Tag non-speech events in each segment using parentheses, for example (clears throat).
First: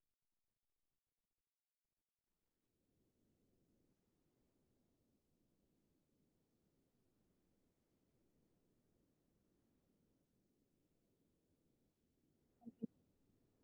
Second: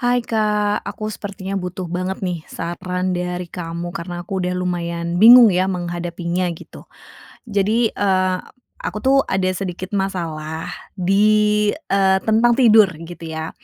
Hai, Kak, aku sepertinya butuh banget nih, saran dari kamu, karena aku udah lumayan bingung ya, menghadapinya, gitu. Jadi, eee, aku tuh ada sedikit masalah di eee, tentang tidur, gitu ya.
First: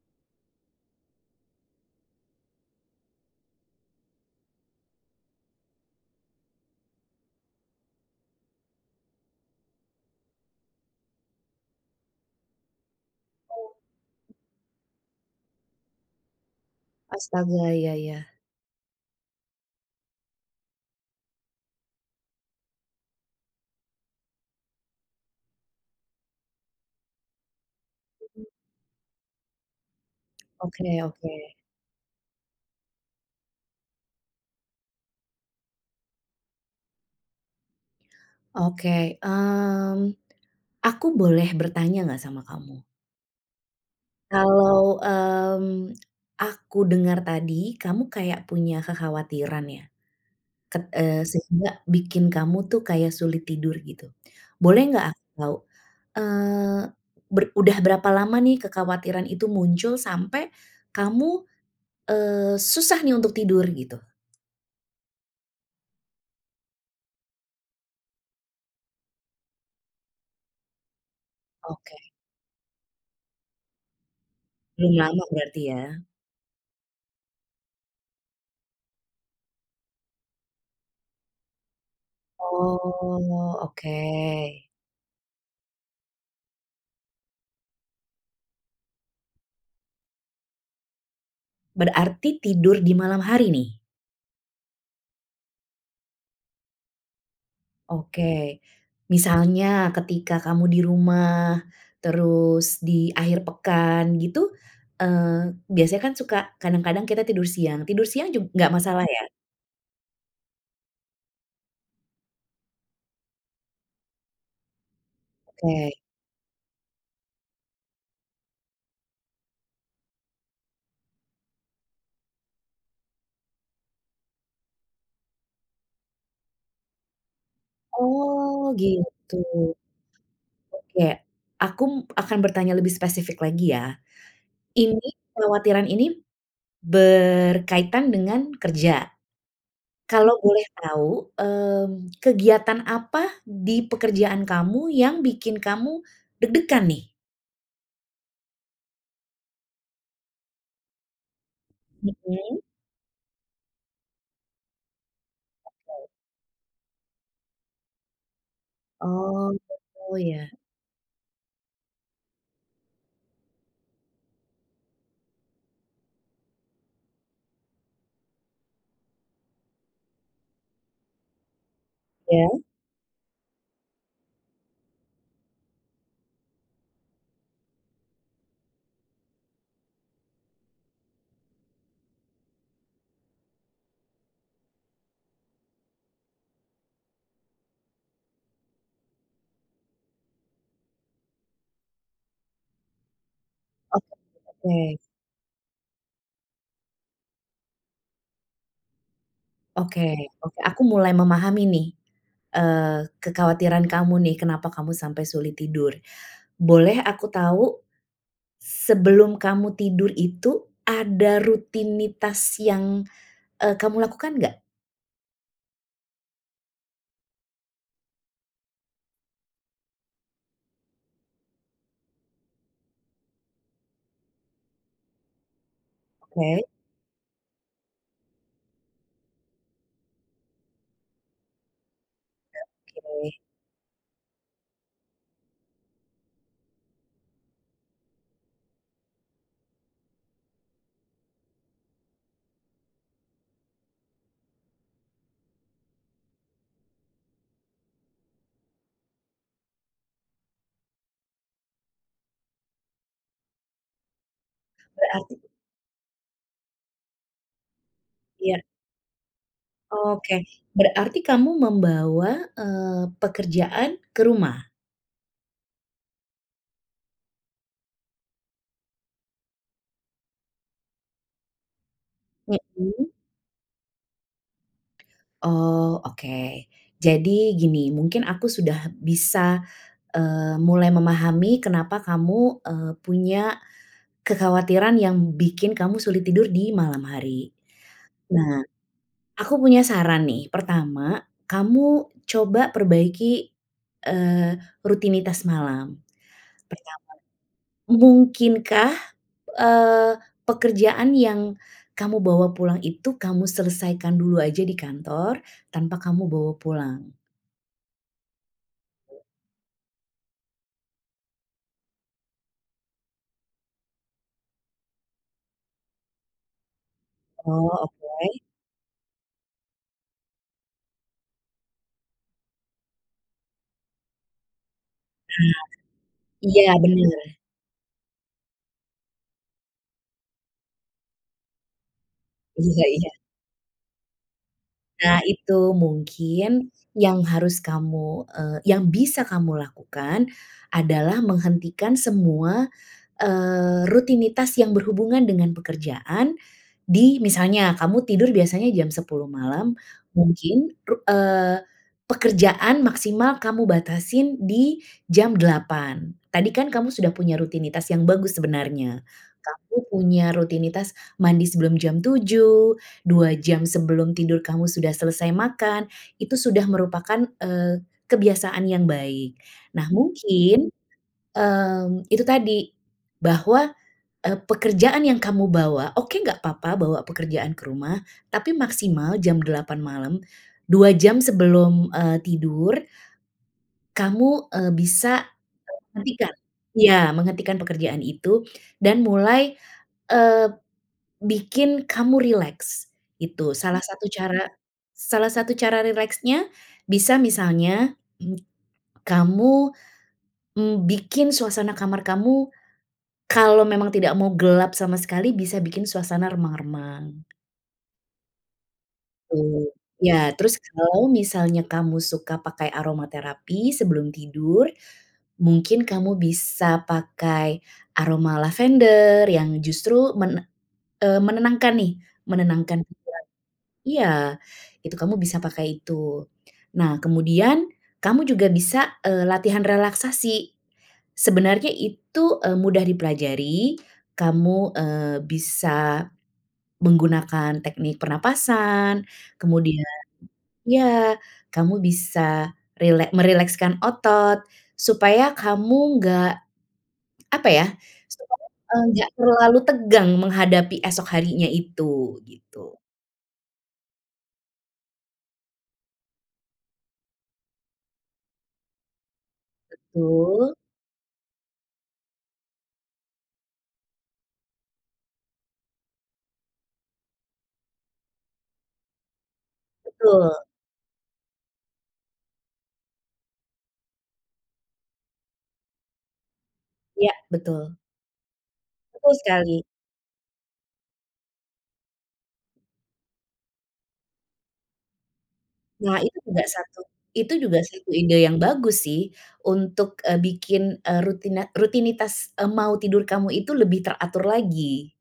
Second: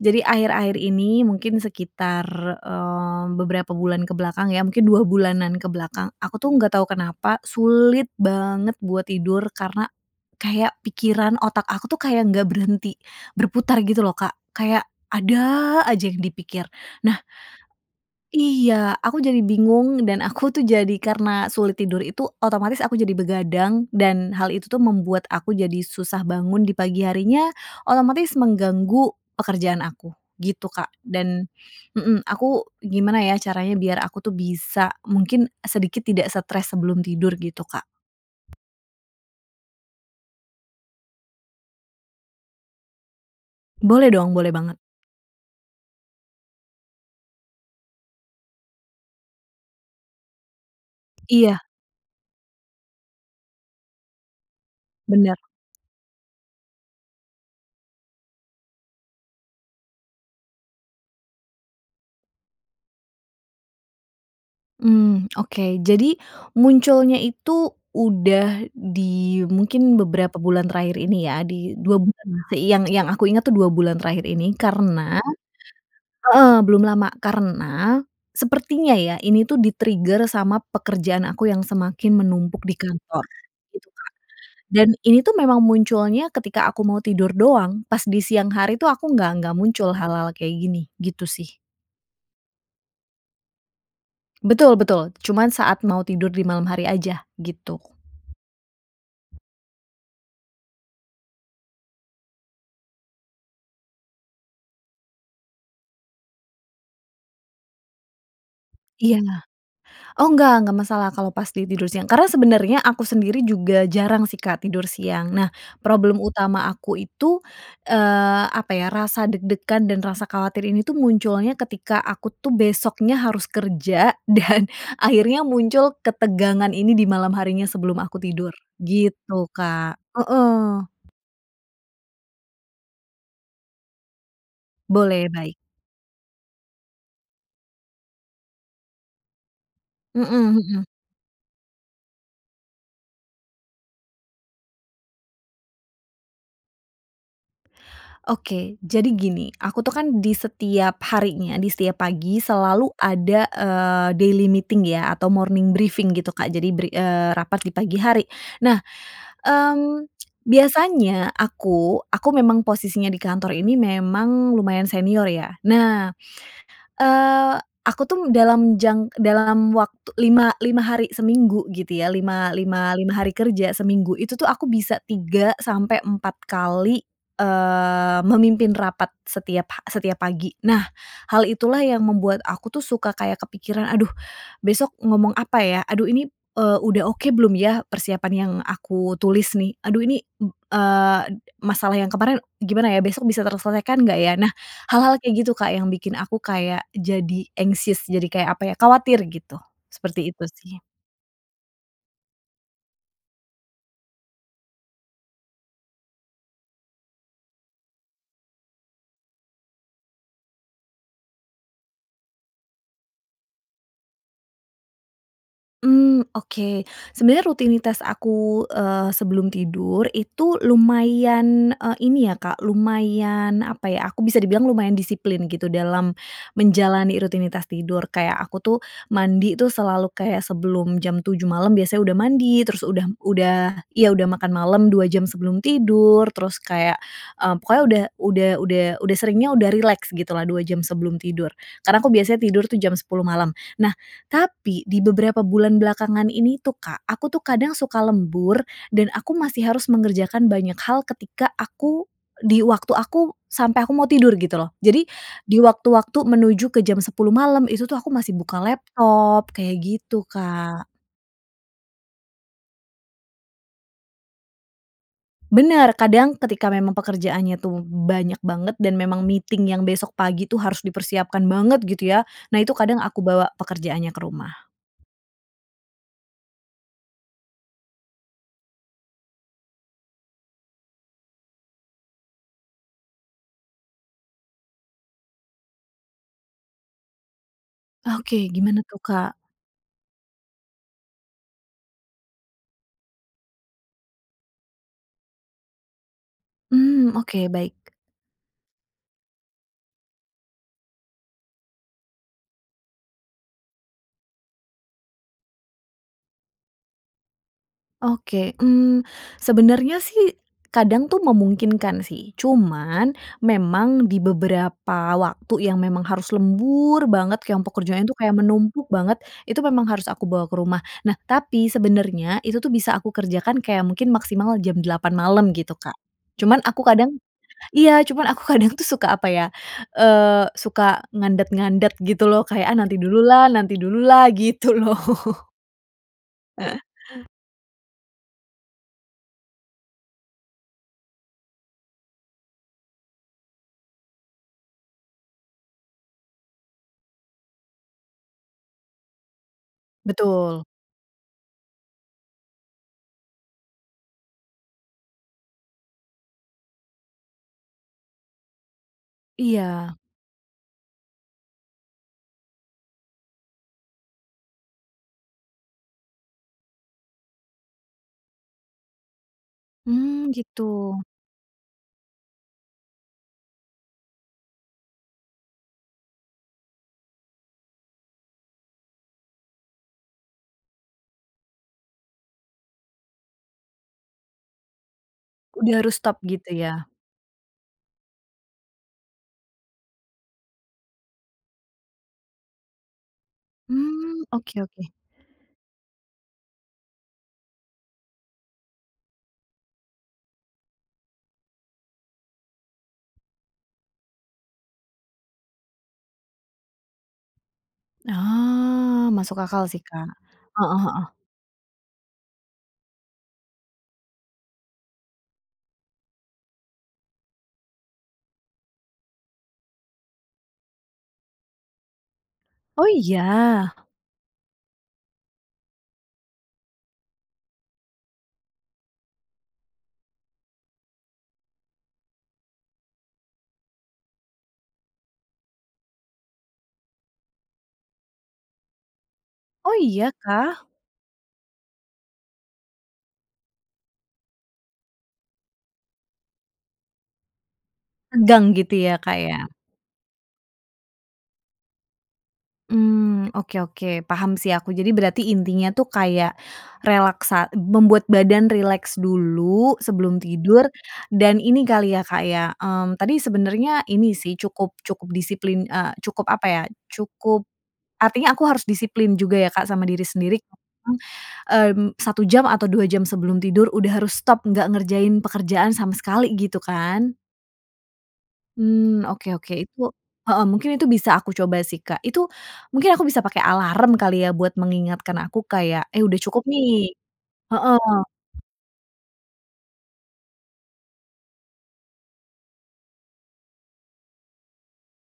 Jadi, akhir-akhir ini mungkin sekitar eee, beberapa bulan ke belakang ya, mungkin 2 bulanan ke belakang. Aku tuh enggak tahu kenapa, sulit banget buat tidur, karena kayak pikiran, otak aku tuh, kayak enggak berhenti Oh. berputar gitu loh, Kak. Kayak ada aja yang dipikir. Nah Astaga, iya iya. iya, aku jadi bingung dan aku tuh jadi karena sulit tidur itu, otomatis aku jadi begadang, dan hal itu tuh membuat aku jadi susah bangun di pagi harinya, otomatis Mhm. mengganggu pekerjaan aku, gitu, Kak. Oke oke. Dan mhm, aku gimana ya, caranya biar aku tuh bisa, mungkin sedikit tidak stres sebelum tidur gitu, Kak? Oke, mmm, aku boleh bertanya enggak sama kamu? Boleh dong, boleh banget. Kalau, mmm, aku dengar tadi, kamu kayak punya kekhawatiran ya, ket eee, Iya. sehingga bikin kamu tuh kayak sulit tidur, gitu. Boleh enggak aku Bener. tahu, eee, ber udah berapa lama nih kekhawatiran itu muncul sampai kamu, eee, susah nih untuk tidur, gitu? Mhm. Okey, jadi munculnya itu udah di mungkin beberapa bulan terakhir ini ya di 2 Oke. bulan lah, sei yang yang aku inget tuh 2 bulan terakhir ini, Belum karena lama berarti ya? heeh belum lama karena sepertinya ya ini tuh di-trigger sama pekerjaan aku yang semakin menumpuk di kantor Oh, gitu, oke. Kak. Dan ini tuh, memang munculnya ketika aku mau tidur doang. Pas di siang hari tuh aku nggak nggak muncul hal-hal kayak gini, gitu sih. Berarti tidur di malam hari nih? Betul, betul. Cuman saat mau tidur di malam hari aja, gitu. Oke, misalnya ketika kamu di rumah, terus di akhir pekan gitu, eee, biasanya kan suka kadang-kadang kita tidur siang, tidur siang jug nggak masalah Iya. ya? Oh nggak, nggak masalah kalau pas di tidur siang. Karena sebenernya aku sendiri juga jarang sih, Kak tidur siang. Nah, Oke. problem utama aku itu, eee, apa ya, rasa deg-degan dan rasa khawatir ini tuh munculnya ketika, aku tuh besoknya harus kerja dan akhirnya muncul ketegangan ini di malam harinya sebelum aku tidur Oh gitu. gitu, Kak heeh. Oke, aku akan bertanya lebih spesifik lagi ya. Ini, Boleh, baik. kekhawatiran ini berkaitan dengan kerja? Kalau Mhm, boleh mhm. tahu, mmm, kegiatan apa di pekerjaan kamu yang bikin kamu deg-degan nih? Oke. Jadi gini, aku tuh kan di setiap harinya, di setiap pagi Mhm. selalu ada, eee, daily meeting ya atau morning Oke. briefing gitu Kak. Jadi bri eee, rapat di pagi hari. Nah, Oh, gitu mmm, ya. biasanya aku aku memang posisinya di kantor ini, memang lumayan senior ya. Nah, eee, aku tuh dalam jang dalam waktu lima lima hari seminggu gitu ya, lima Iya. lima lima hari kerja seminggu, itu tuh aku bisa 3-4 kali, eee, memimpin rapat setiap ha setiap pagi. Nah hal itulah yang membuat aku tuh suka kayak kepikiran, "Aduh, besok ngomong apa ya? Aduh ini, eee, udah oke belum ya persiapan yang aku tulis nih? Aduh ini, mmm, eee, masalah yang kemarin gimana ya, besok bisa Oh, terselesaikan nggak ya?" Nah oke. hal-hal kayak gitu, Kak, yang bikin aku kayak jadi anxious. Jadi kayak apa ya, khawatir gitu, seperti Oke itu oke, sih. aku mulai memahami nih, eee, kekhawatiran kamu nih, kenapa kamu sampai sulit tidur. Boleh aku tahu, sebelum kamu tidur itu ada rutinitas yang, eee, kamu lakukan enggak? Mmm, oke. Sebenernya rutinitas aku, eee, sebelum tidur, itu lumayan, eee, ini ya, Kak, lumayan, apa ya, aku bisa dibilang lumayan disiplin gitu dalam Oke. menjalani rutinitas tidur. Kayak aku tuh mandi tuh, selalu kayak sebelum jam 07.00 malem biasanya udah mandi, terus udah Oke. udah iya udah makan malem 2 jam sebelum tidur. Terus kayak, eee, pokoknya udah udah udah udah seringnya udah rileks gitulah, 2 jam sebelum tidur. Karena aku biasanya tidur jam 10.00 malam. Nah, tapi di beberapa bulan belakangan ini tuh, Kak, aku tuh kadang suka lembur dan aku masih harus mengerjakan banyak hal ketika aku di waktu aku sampai aku mau tidur gitu, loh. Jadi Berarti di waktu-waktu menuju ke jam 10.00 malam itu tuh aku masih buka Iya. laptop kayak gitu, Oke, Kak. berarti kamu membawa, eee, pekerjaan ke rumah? Bener. Kadang ketika memang pekerjaannya tuh banyak banget dan memang meeting yang besok pagi itu harus dipersiapkan banget gitu, ya. Nah, itu kadang Mhm. aku bawa pekerjaannya ke rumah. Oh, oke. Jadi gini, mungkin aku sudah bisa, eee, mulai memahami kenapa kamu, eee, punya kekhawatiran yang bikin kamu sulit tidur di malam hari. Oke. Nah, Gimana tuh, Kak? aku punya saran nih, pertama, kamu coba perbaiki, eee, rutinitas malam, pertama. Mmm. Oke, baik. Mungkinkah, eee, pekerjaan yang kamu bawa pulang itu kamu selesaikan dulu aja di kantor tanpa kamu bawa pulang? Oke. Mmm, sebenernya sih, kadang tuh memungkinkan sih. Cuman, memang di beberapa waktu yang memang harus lembur banget, yang Oh, pekerjaannya itu kayak oke. menumpuk banget. Itu memang harus aku bawa ke rumah. Nah, tapi sebenernya itu tuh bisa aku kerjakan, kayak mungkin maksimal jam 08:00 Nah. malam gitu, Kak. Cuman Iya, aku kadang bener. iya, cuman aku kadang tuh suka, apa ya, eee, suka ngandet-ngandet gitu loh. Kayak, "Ah Iya nanti iya. dululah nanti dululah." Gitu loh. Nah, itu mungkin yang (laughs) harus kamu, eee yang bisa kamu lakukan adalah menghentikan semua, eee, rutinitas yang berhubungan dengan pekerjaan di misalnya kamu tidur biasanya jam 10:00 malam, Betul. mungkin ru eee, pekerjaan maksimal kamu batasin di jam 08:00. Tadi kan kamu sudah punya rutinitas yang bagus sebenarnya. Kamu Iya. punya rutinitas mandi sebelum jam 07:00, 2 jam sebelum tidur kamu sudah selesai makan, itu sudah merupakan, eee, kebiasaan yang baik. Nah, Mmm, gitu. mungkin, mmm, itu tadi, bahwa, eee, pekerjaan yang kamu bawa oke enggak apa-apa bawa pekerjaan ke rumah, tapi maksimal jam 8:00 malam, 2 jam sebelum, eee, tidur, kamu, eee, bisa Udah harus stop, menghentikan gitu ya? iya, menghentikan pekerjaan itu dan mulai, eee, bikin kamu rileks, itu. Salah satu Mmm. cara Oke oke. salah satu cara rileksnya bisa misalnya, (clears throat) kamu, mmm, bikin suasana kamar kamu kalau memang tidak mau gelap sama sekali, bisa bikin suasana remang-remang. Oh, masuk akal Tuh. sih, Kak. Ya, terus Heeh kalau heeh. misalnya kamu suka pakai aroma terapi sebelum tidur, mungkin kamu bisa pakai aroma lavender yang justru men eee, menenangkan nih, menenangkan Oh. pikiran Iya? iya, itu kamu bisa pakai itu. Nah, kemudian kamu juga bisa, eee, latihan relaksasi. Sebenarnya itu, eee, mudah dipelajari, kamu, eee, bisa menggunakan teknik pernafasan. Oh. Kemudian Iyakah? ya, kamu bisa rilek merilekskan otot. Supaya kamu nggak, apa ya, Tegang Supaya gitu ya, enggak Kak, ya? terlalu tegang menghadapi esok harinya itu, begitu. Mmm. Oke oke. Paham sih aku. Jadi berarti intinya itu kayak relaksa membuat badan rileks dulu sebelum Betul. tidur dan ini kali ya, Kak, ya, mmm tadi sebenernya ini sih, cukup cukup disiplin, eee, cukup, apa ya, Cukup, artinya aku harus disiplin juga ya, Kak, sama diri sendiri Betul. heeh, mmm, 1 jam atau 2 jam sebelum tidur, udah harus stop nggak ngerjain pekerjaan sama sekali, gitu Ya, kan? betul. Mmm, Betul oke oke, sekali. itu heeh, mungkin itu bisa aku coba sih, Kak. Itu, mungkin aku bisa pakai alarm kali ya, buat mengingatkan aku kayak, Nah, "Eh, udah itu juga cukup, nih" satu itu juga heeh. satu ide yang bagus sih, untuk eee, bikin eee, rutina rutinitas eee, mau tidur kamu itu lebih teratur lagi,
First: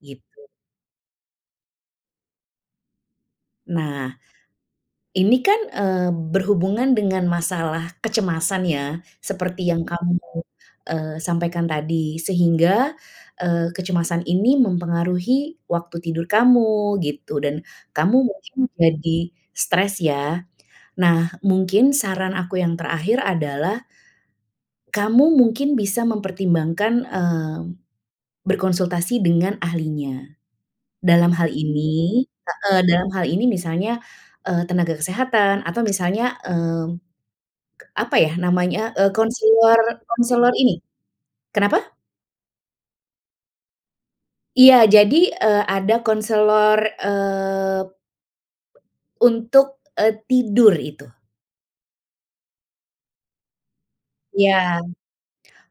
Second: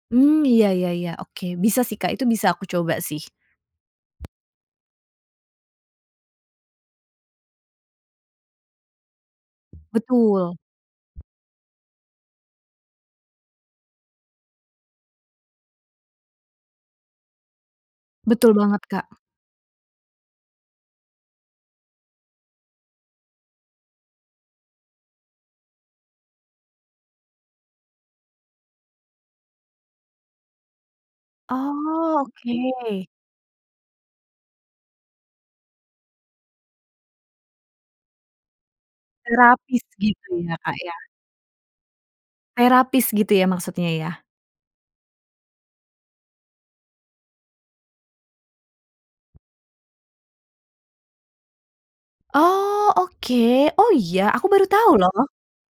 gitu. Mmm. Iya iya iya, oke. Bisa sih, Kak, itu bisa aku coba, sih. Nah, ini kan eee, berhubungan dengan masalah kecemasan ya, seperti yang kamu Betul. eee, sampaikan tadi, sehingga, eee, kecemasan ini mempengaruhi waktu tidur kamu, gitu, dan kamu Betul mungkin banget, Kak. jadi stres, ya. Nah, mungkin, saran aku yang terakhir adalah, kamu mungkin bisa mempertimbangkan eee, berkonsultasi dengan ahlinya. Dalam hal Oh, ini heeh, oke. dalam hal ini misalnya eee, tenaga kesehatan atau misalnya, mmm, apa ya namanya, eee konselor Terapis gitu konselor ya, Kak, ini ya. kenapa? Terapis gitu ya, maksudnya, ya? Iya. Jadi, eee, ada konselor, eee, untuk, eee, tidur itu. Oh, oke. Oh iya, aku baru Iya. tahu loh.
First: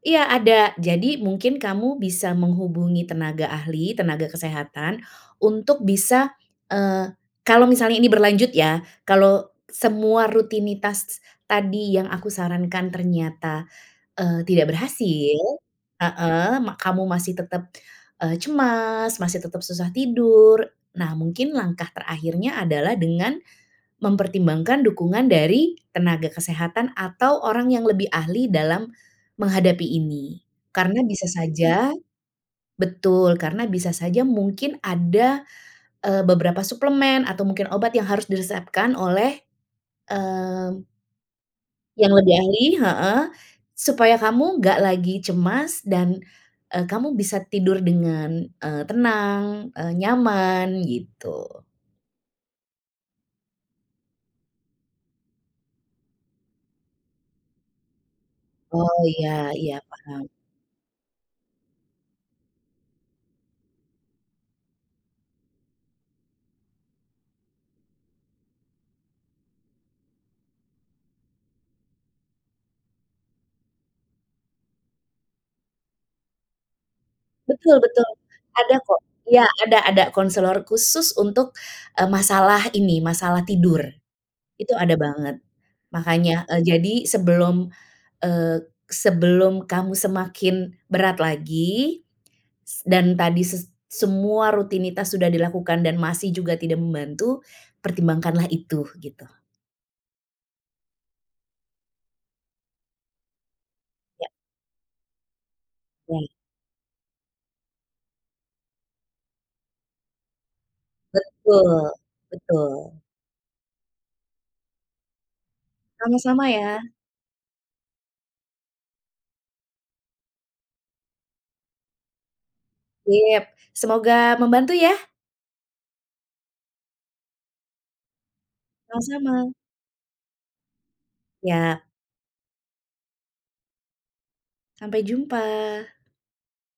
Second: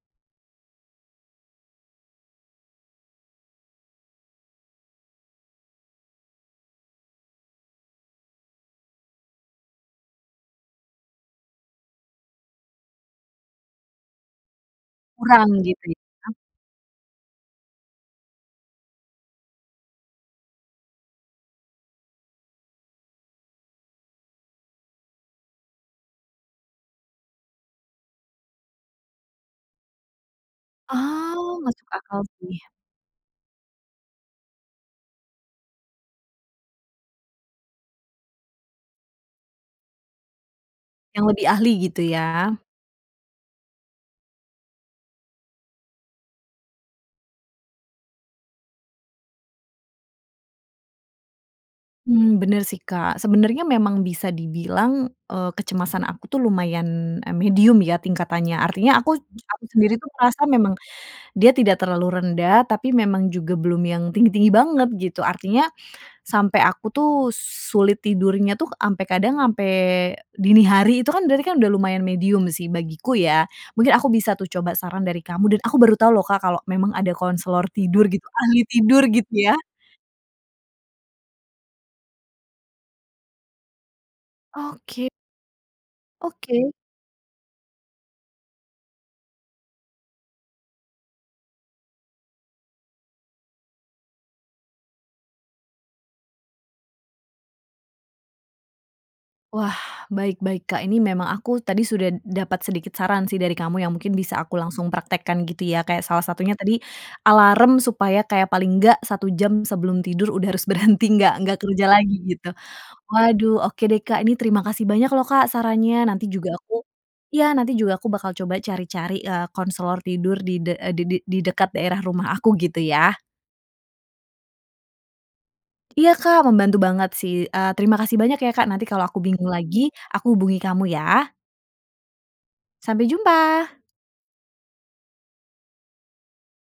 Iya ada, jadi mungkin kamu bisa menghubungi tenaga ahli, tenaga kesehatan untuk bisa eee, kalau misalnya ini berlanjut ya, kalau semua rutinitas tadi yang aku sarankan ternyata, eee, tidak berhasil Kurang gitu ya? heeh, mak kamu masih tetap, eee, cemas, masih tetap susah tidur. Nah mungkin langkah terakhirnya adalah dengan mempertimbangkan dukungan dari tenaga kesehatan atau orang yang lebih ahli dalam menghadapi ini. Karena bisa Oh, masuk saja akal sih. betul, karena bisa saja mungkin ada, eee, beberapa suplemen atau mungkin obat yang harus diresepkan oleh, mmm Yang lebih ahli gitu yang lebih ya? ahli, heeh. Supaya kamu nggak lagi cemas dan, eee, kamu bisa tidur dengan, eee, tenang, eee, nyaman, gitu. Mmm, bener sih Kak. Sebenernya memang bisa dibilang, eee, kecemasan aku tuh lumayan, eee, medium ya tingkatannya. Oh. Artinya aku Iya aku iya sendiri itu paham. merasa memang dia tidak terlalu rendah, tapi memang juga belum yang tinggi-tinggi banget gitu. Artinya sampai aku tuh sulit tidurnya itu, sampai kadang sampai dini hari itu kan berarti kan udah lumayan medium sih bagiku ya, mungkin aku bisa tuh coba saran dari kamu dan aku baru tahu loh Kak, kalau memang ada konselor Betul tidur betul. gitu, ahli Ada kok. tidur gitu Iya ya. ada ada konselor khusus untuk, eee, masalah ini, masalah tidur, itu ada Oke. banget. Makannya eee, Oke. jadi sebelum eee, sebelum kamu semakin berat lagi, s dan tadi s semua rutinitas sudah dilakukan dan masih juga tidak membantu, pertimbangkanlah itu, gitu. Wah, baik baik Kak, ini memang aku tadi sudah dapat sedikit saran sih dari kamu yang mungkin Iya. bisa aku langsung praktekkan gitu ya. Kayak salah Baik. satunya tadi alarm supaya kayak paling enggak, 1 jam sebelum tidur udah harus berhenti nggak nggak kerja Betul, lagi gitu. betul. Waduh. Oke deh Kak, ini terima kasih banyak loh Kak, sarannya, nanti Sama-sama juga ya. aku iya, nanti juga aku bakal coba cari-cari, eee, konselor tidur di de eee, di de di dekat daerah rumah aku gitu ya. Sip. Semoga membantu ya. Iya Kak, membantu banget sih. Eee, terima kasih banyak ya, Kak. Nanti kalau aku bingung Sama-sama. lagi, aku hubungi kamu ya. Iya. Sampai jumpa. Sampai jumpa.